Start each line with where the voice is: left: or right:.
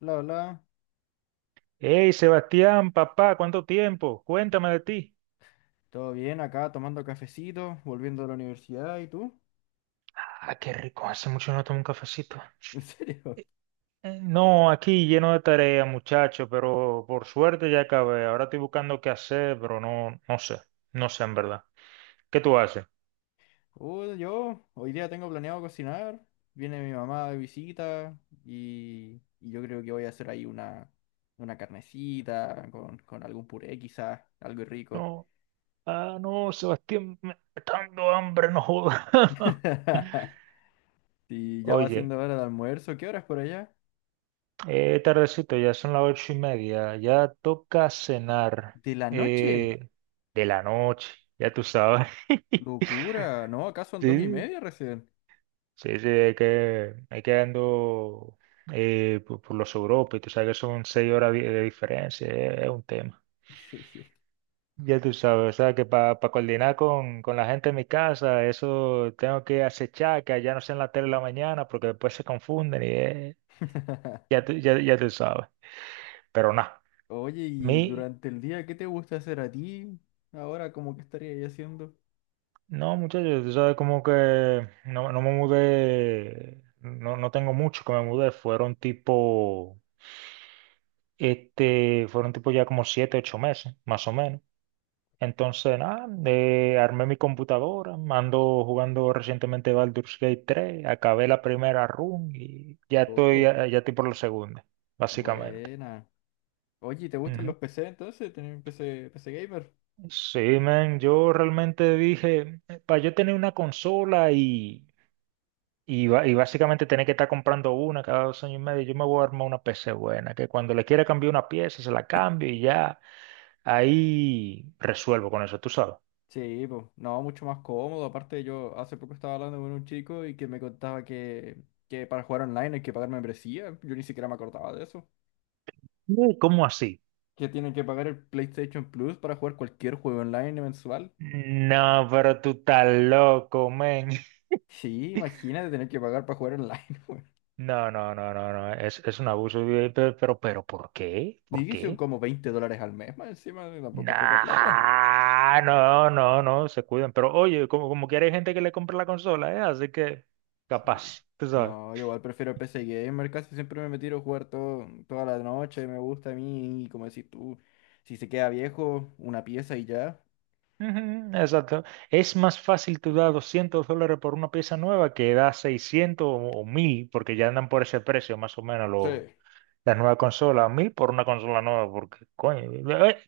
left: Bla, bla.
right: Hey, Sebastián, papá, ¿cuánto tiempo? Cuéntame de ti.
left: Todo bien acá, tomando cafecito, volviendo de la universidad. ¿Y tú?
right: Ah, qué rico, hace mucho no tomo un cafecito.
left: ¿En serio?
right: No, aquí lleno de tarea, muchacho, pero por suerte ya acabé. Ahora estoy buscando qué hacer, pero no, no sé, no sé en verdad. ¿Qué tú haces?
left: Yo hoy día tengo planeado cocinar. Viene mi mamá de visita y yo creo que voy a hacer ahí una carnecita con algún puré quizás, algo rico.
right: No, ah, no, Sebastián, me está dando hambre, no joda.
left: Y ya va
right: Oye,
left: siendo hora de almuerzo. ¿Qué horas por allá?
right: tardecito, ya son las 8:30, ya toca cenar.
left: ¿De la noche?
right: eh, de la noche, ya tú sabes.
left: Locura. No, acá son dos y
right: Sí,
left: media recién.
right: sí, sí, hay que ando por los Europa y tú sabes que son 6 horas de diferencia, es un tema.
left: Sí.
right: Ya tú sabes, o sea que para coordinar con la gente en mi casa, eso tengo que acechar, que allá no sea en la tele la mañana, porque después se confunden y eh, ya, tú- ya, ya tú sabes. Pero nada,
left: Oye, y
right: mi,
left: durante el día, ¿qué te gusta hacer a ti? Ahora, ¿cómo que estarías haciendo?
right: no muchachos, tú sabes como que no me mudé, no tengo mucho que me mudé, fueron tipo. Este, fueron tipo ya como 7, 8 meses, más o menos. Entonces, nada, armé mi computadora, ando jugando recientemente Baldur's Gate 3, acabé la primera run y ya estoy,
left: Ojo,
right: ya estoy por la segunda, básicamente.
left: buena. Oye, ¿te gustan
right: Ujú.
left: los PC entonces? ¿Tenés PC gamer?
right: Sí, man, yo realmente dije, para yo tener una consola y básicamente tener que estar comprando una cada 2 años y medio, yo me voy a armar una PC buena, que cuando le quiera cambiar una pieza, se la cambio y ya, ahí resuelvo con eso, tú sabes.
left: Sí, pues, no, mucho más cómodo. Aparte, yo hace poco estaba hablando con un chico y que me contaba que para jugar online hay que pagar membresía. Yo ni siquiera me acordaba de eso.
right: "¿Qué? ¿Cómo así?"
left: Que tienen que pagar el PlayStation Plus para jugar cualquier juego online mensual.
right: No, pero tú estás loco, men.
left: Sí, imagínate tener que pagar para jugar online, güey.
right: No, no, no, no, no. Es un abuso. Pero, ¿por qué? ¿Por
left: Y son
right: qué?
left: como $20 al mes, más encima, tampoco es poca plata.
right: Nah, no, no, no, se cuidan. Pero oye, como quiera hay gente que le compra la consola, ¿eh? Así que,
left: Sí.
right: capaz, tú sabes.
left: No, yo igual prefiero el PC Gamer, casi siempre me tiro a jugar todo, toda la noche, me gusta a mí, y como decís tú, si se queda viejo, una pieza y ya.
right: Ujú, exacto. Es más fácil tú dar $200 por una pieza nueva que dar 600 o 1000, porque ya andan por ese precio, más o menos,
left: Sí.
right: las nuevas consolas. 1000 por una consola nueva, porque, coño. eh,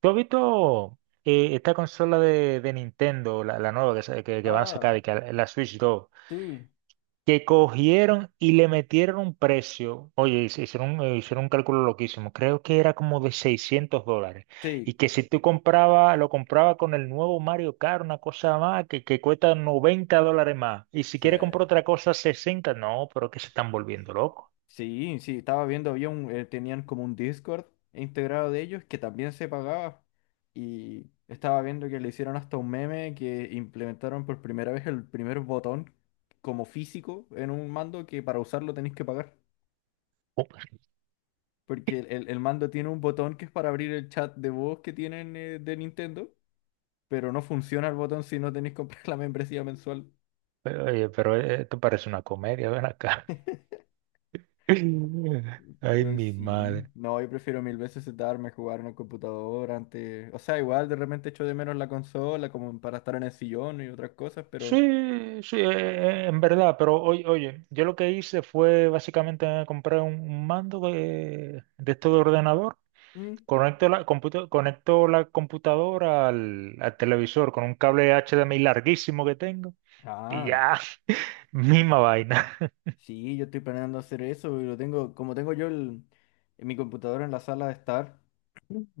right: ¿Tú has visto esta consola de Nintendo, la nueva que van a
left: Ah,
right: sacar, y que la Switch 2,
left: sí.
right: que cogieron y le metieron un precio? Oye, hicieron un cálculo loquísimo, creo que era como de $600. Y
left: Sí,
right: que si tú compraba lo compraba con el nuevo Mario Kart, una cosa más, que cuesta $90 más. Y si
left: sí,
right: quiere comprar otra cosa, 60. No, pero que se están volviendo locos.
left: sí, estaba viendo, tenían como un Discord integrado de ellos que también se pagaba y estaba viendo que le hicieron hasta un meme que implementaron por primera vez el primer botón como físico en un mando que para usarlo tenéis que pagar.
right: Oh.
left: Porque el mando tiene un botón que es para abrir el chat de voz que tienen de Nintendo, pero no funciona el botón si no tenéis que comprar la membresía mensual.
right: Pero, oye, pero esto parece una comedia, ven acá. Ay,
left: Pero
right: mi
left: sí,
right: madre.
left: no, yo prefiero mil veces sentarme a jugar en el computador antes. O sea, igual de repente echo de menos la consola como para estar en el sillón y otras cosas, pero...
right: Sí, sí, en verdad, pero oye, yo lo que hice fue básicamente comprar un mando de esto de ordenador,
left: mm,
right: conecto la computadora al televisor con un cable HDMI larguísimo que tengo y
left: ah.
right: ya, misma vaina.
left: Sí, yo estoy planeando hacer eso y lo tengo, como tengo yo en mi computadora en la sala de estar,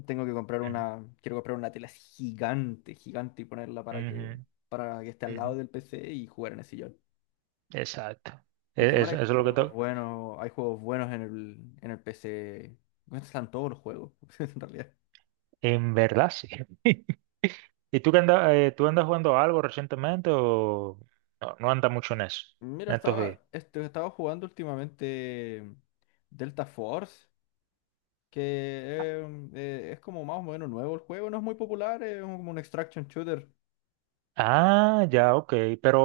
left: tengo que comprar
right: Ujú,
left: una, quiero comprar una tela así gigante, gigante y ponerla para
right: ujú,
left: para que esté al
right: ujú.
left: lado del PC y jugar en el sillón.
right: Exacto.
left: Porque
right: E-
left: igual
right: es- Eso, es lo que to-.
left: hay juegos buenos en el PC. Bueno, están todos los juegos, en realidad.
right: En verdad, sí. ¿Y tú, tú andas jugando algo recientemente o no, no andas mucho en eso,
left: Mira,
right: en estos días?
left: estaba jugando últimamente Delta Force, que es como más o menos nuevo el juego, no es muy popular, como un extraction shooter.
right: Ah, ya, ok. Pero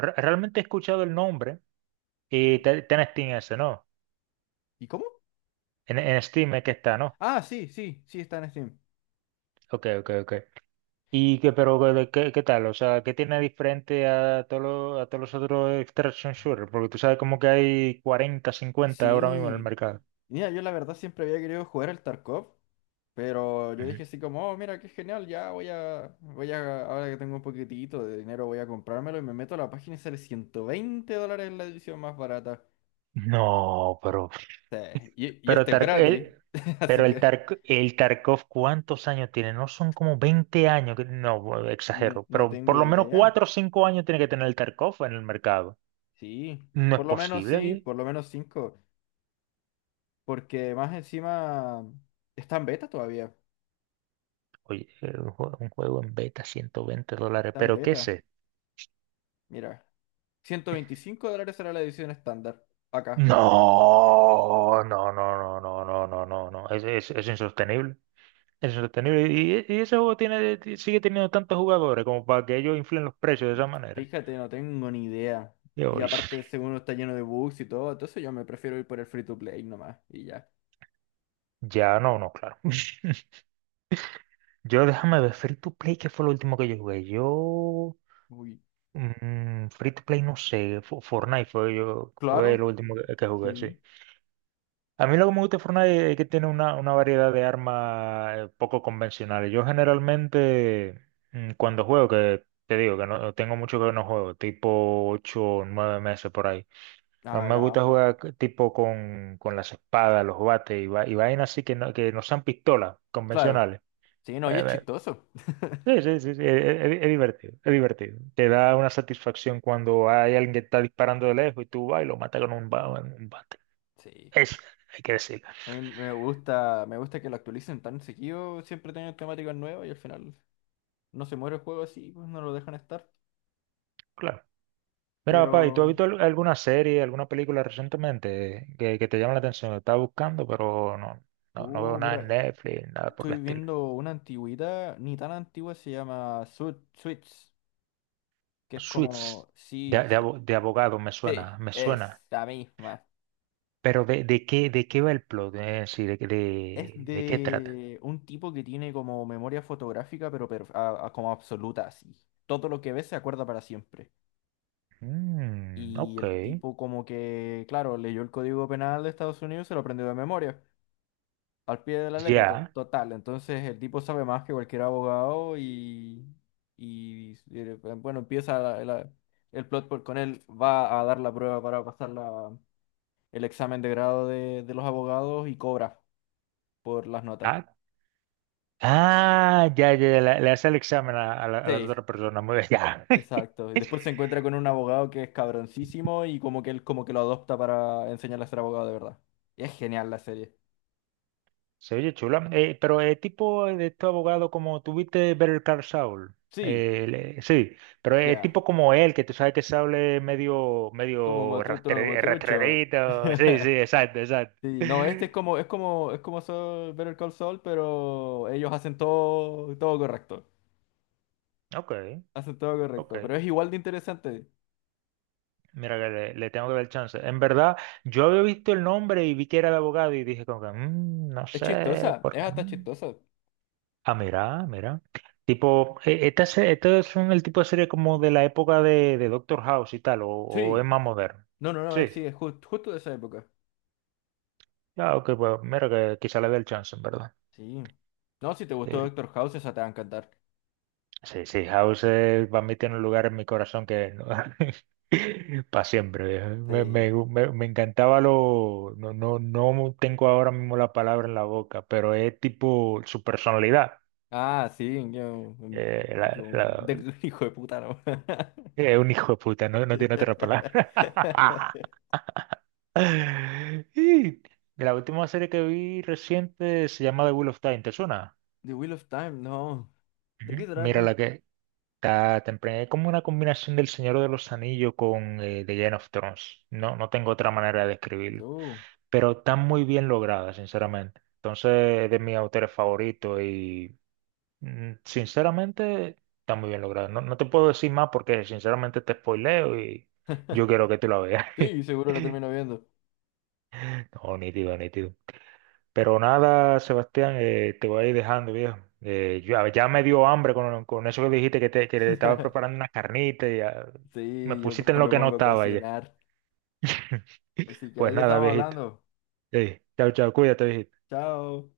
right: realmente he escuchado el nombre y está en Steam ese, ¿no?
left: ¿Y cómo?
right: En Steam es que está, ¿no?
left: Ah, sí, está en Steam.
right: Ok, ok, ok. ¿Pero qué tal? O sea, ¿qué tiene diferente a todos los, otros extraction shooter? Porque tú sabes como que hay 40, 50 ahora mismo en el
left: Sí.
right: mercado.
left: Mira, yo la verdad siempre había querido jugar al Tarkov, pero yo
right: Ujú.
left: dije así como, oh, mira, qué genial, ya ahora que tengo un poquitito de dinero, voy a comprármelo y me meto a la página y sale $120 la edición más barata.
right: No,
left: Sí, y
right: pero,
left: este es
right: Tark-
left: gratis,
right: el,
left: así
right: pero el,
left: que
right: Tark- el Tarkov, ¿cuántos años tiene? No son como 20 años, no, bueno, exagero,
left: no
right: pero
left: tengo
right: por lo menos
left: idea.
right: 4 o 5 años tiene que tener el Tarkov en el mercado.
left: Sí,
right: No es
left: por lo menos
right: posible,
left: sí,
right: bien.
left: por lo menos 5, porque más encima está en beta todavía,
right: Oye, un juego en beta, $120,
left: está en
right: pero ¿qué es
left: beta,
right: esto?
left: mira. $125 será la edición estándar. Acá.
right: No, no, no, no, no, no, no, no, no. Es insostenible. Es insostenible. Y ese juego sigue teniendo tantos jugadores como para que ellos inflen los precios de esa manera.
left: Fíjate, no tengo ni idea. Y
right: Yo,
left: aparte, según está lleno de bugs y todo, entonces yo me prefiero ir por el free to play nomás. Y ya.
right: ya no, no, claro. Yo déjame ver Free to Play, que fue lo último que yo jugué. Yo,
left: Uy.
right: Free to Play, no sé, Fortnite fue
left: Claro,
right: lo último que jugué, sí.
left: sí.
right: A mí lo que me gusta de Fortnite es que tiene una variedad de armas poco convencionales. Yo generalmente, cuando juego, que te digo que no tengo mucho que no juego, tipo 8 o 9 meses por ahí. A mí
left: Ah,
right: me
left: ya,
right: gusta
left: harto.
right: jugar tipo con las espadas, los bates y vainas así que no sean pistolas
left: Claro.
right: convencionales.
left: Sí, no, y es
right: Eh,
left: chistoso.
right: sí, sí, sí, sí, es divertido. Te da una satisfacción cuando hay alguien que está disparando de lejos y tú vas y lo matas con un bate.
left: Sí.
right: Eso, hay que decirlo.
left: A mí me gusta que lo actualicen tan seguido. Siempre tienen temáticas nuevas y al final no se muere el juego así, pues no lo dejan estar.
right: Claro. Mira, papá, ¿y tú has
left: Pero,
right: visto alguna serie, alguna película recientemente que te llama la atención? Estaba buscando, pero no, no, no veo nada en
left: mira,
right: Netflix, nada por el
left: estoy
right: estilo.
left: viendo una antigüedad, ni tan antigua, se llama Switch que es como,
right: Suits, de,
left: sí,
right: de,
left: sí,
right: abo- de abogado, me
left: sí,
right: suena, me suena.
left: es la misma.
right: Pero ¿de qué va el plot? Sí, de, qué-
left: Es
right: de, de qué trata?
left: de un tipo que tiene como memoria fotográfica, pero como absoluta, así. Todo lo que ve se acuerda para siempre.
right: Mm,
left: Y
right: ok,
left: el tipo como que, claro, leyó el Código Penal de Estados Unidos y se lo aprendió de memoria, al pie de la letra,
right: ya.
left: total. Entonces el tipo sabe más que cualquier abogado y, bueno, empieza el plot con él, va a dar la prueba para pasarla el examen de grado de los abogados y cobra por las notas.
right: Ah, ya, ya, ya, le hace el examen a las
left: Sí,
right: otras personas. Muy bien, ya.
left: exacto. Y después se encuentra con un abogado que es cabroncísimo y como que él como que lo adopta para enseñarle a ser abogado de verdad. Y es genial la serie.
right: Se oye chula. Pero es tipo de este abogado como tuviste Better Call Saul.
left: Sí,
right: Sí, pero es
left: ya.
right: tipo como él, que tú sabes que Saul es medio,
left: Como
right: medio
left: motutro, como trucho.
right: rastrerito. Sí, sí, exacto, exacto.
left: Sí, no, este es como, es como, es como Better Call Saul, pero ellos hacen todo, todo correcto.
right: Ok,
left: Hacen todo correcto.
right: ok.
left: Pero es igual de interesante.
right: Mira que le tengo que dar chance. En verdad, yo había visto el nombre y vi que era de abogado y dije como que, "Mm, no
left: Es
right: sé,
left: chistosa,
right: por
left: es
right: qué.
left: hasta
right: Mm".
left: chistosa.
right: Ah, mira, mira. Tipo, estos son el tipo de serie como de la época de Doctor House y tal, o es
left: Sí.
right: más moderno.
left: No,
right: Sí,
left: sí, es justo de esa época.
right: ah, ok, pues mira que quizá le dé el chance, en verdad.
left: Sí. No, si te gustó
right: El-
left: Doctor House, esa te va a encantar.
right: Sí, sí, House para mí tiene un lugar en mi corazón que para siempre, viejo. Me,
left: Sí.
right: me, me- me encantaba lo. No, no, no tengo ahora mismo la palabra en la boca, pero es tipo su personalidad.
left: Ah, sí,
right: eh, la- la-
left: hijo de puta, no.
right: es un hijo de puta, no, no tiene otra palabra. Y la última serie que vi reciente se llama The Wheel of Time, ¿te suena?
left: The Wheel of Time, no. ¿De
right: Ujú.
left: qué
right: Mira
left: trata?
right: la que está temprana. Es como una combinación del Señor de los Anillos con The Game of Thrones. No, no tengo otra manera de describirlo.
left: No.
right: Pero está muy bien lograda, sinceramente. Entonces es de mis autores favoritos y sinceramente está muy bien lograda. No, no te puedo decir más porque sinceramente te spoileo y yo quiero que tú la veas.
left: Sí, seguro la termino viendo.
right: No, nítido, nítido. Pero nada, Sebastián, te voy a ir dejando, viejo. Ya me dio hambre con eso que dijiste que le estaba preparando una carnita y me
left: Sí, yo
right: pusiste en
left: mejor
right: lo
left: me
right: que no
left: pongo a
right: estaba ya.
left: cocinar. Así que
right: Pues
left: ahí
right: nada,
left: estamos
right: viejito.
left: hablando.
right: Ey, chao, chao, cuídate, viejito.
left: Chao.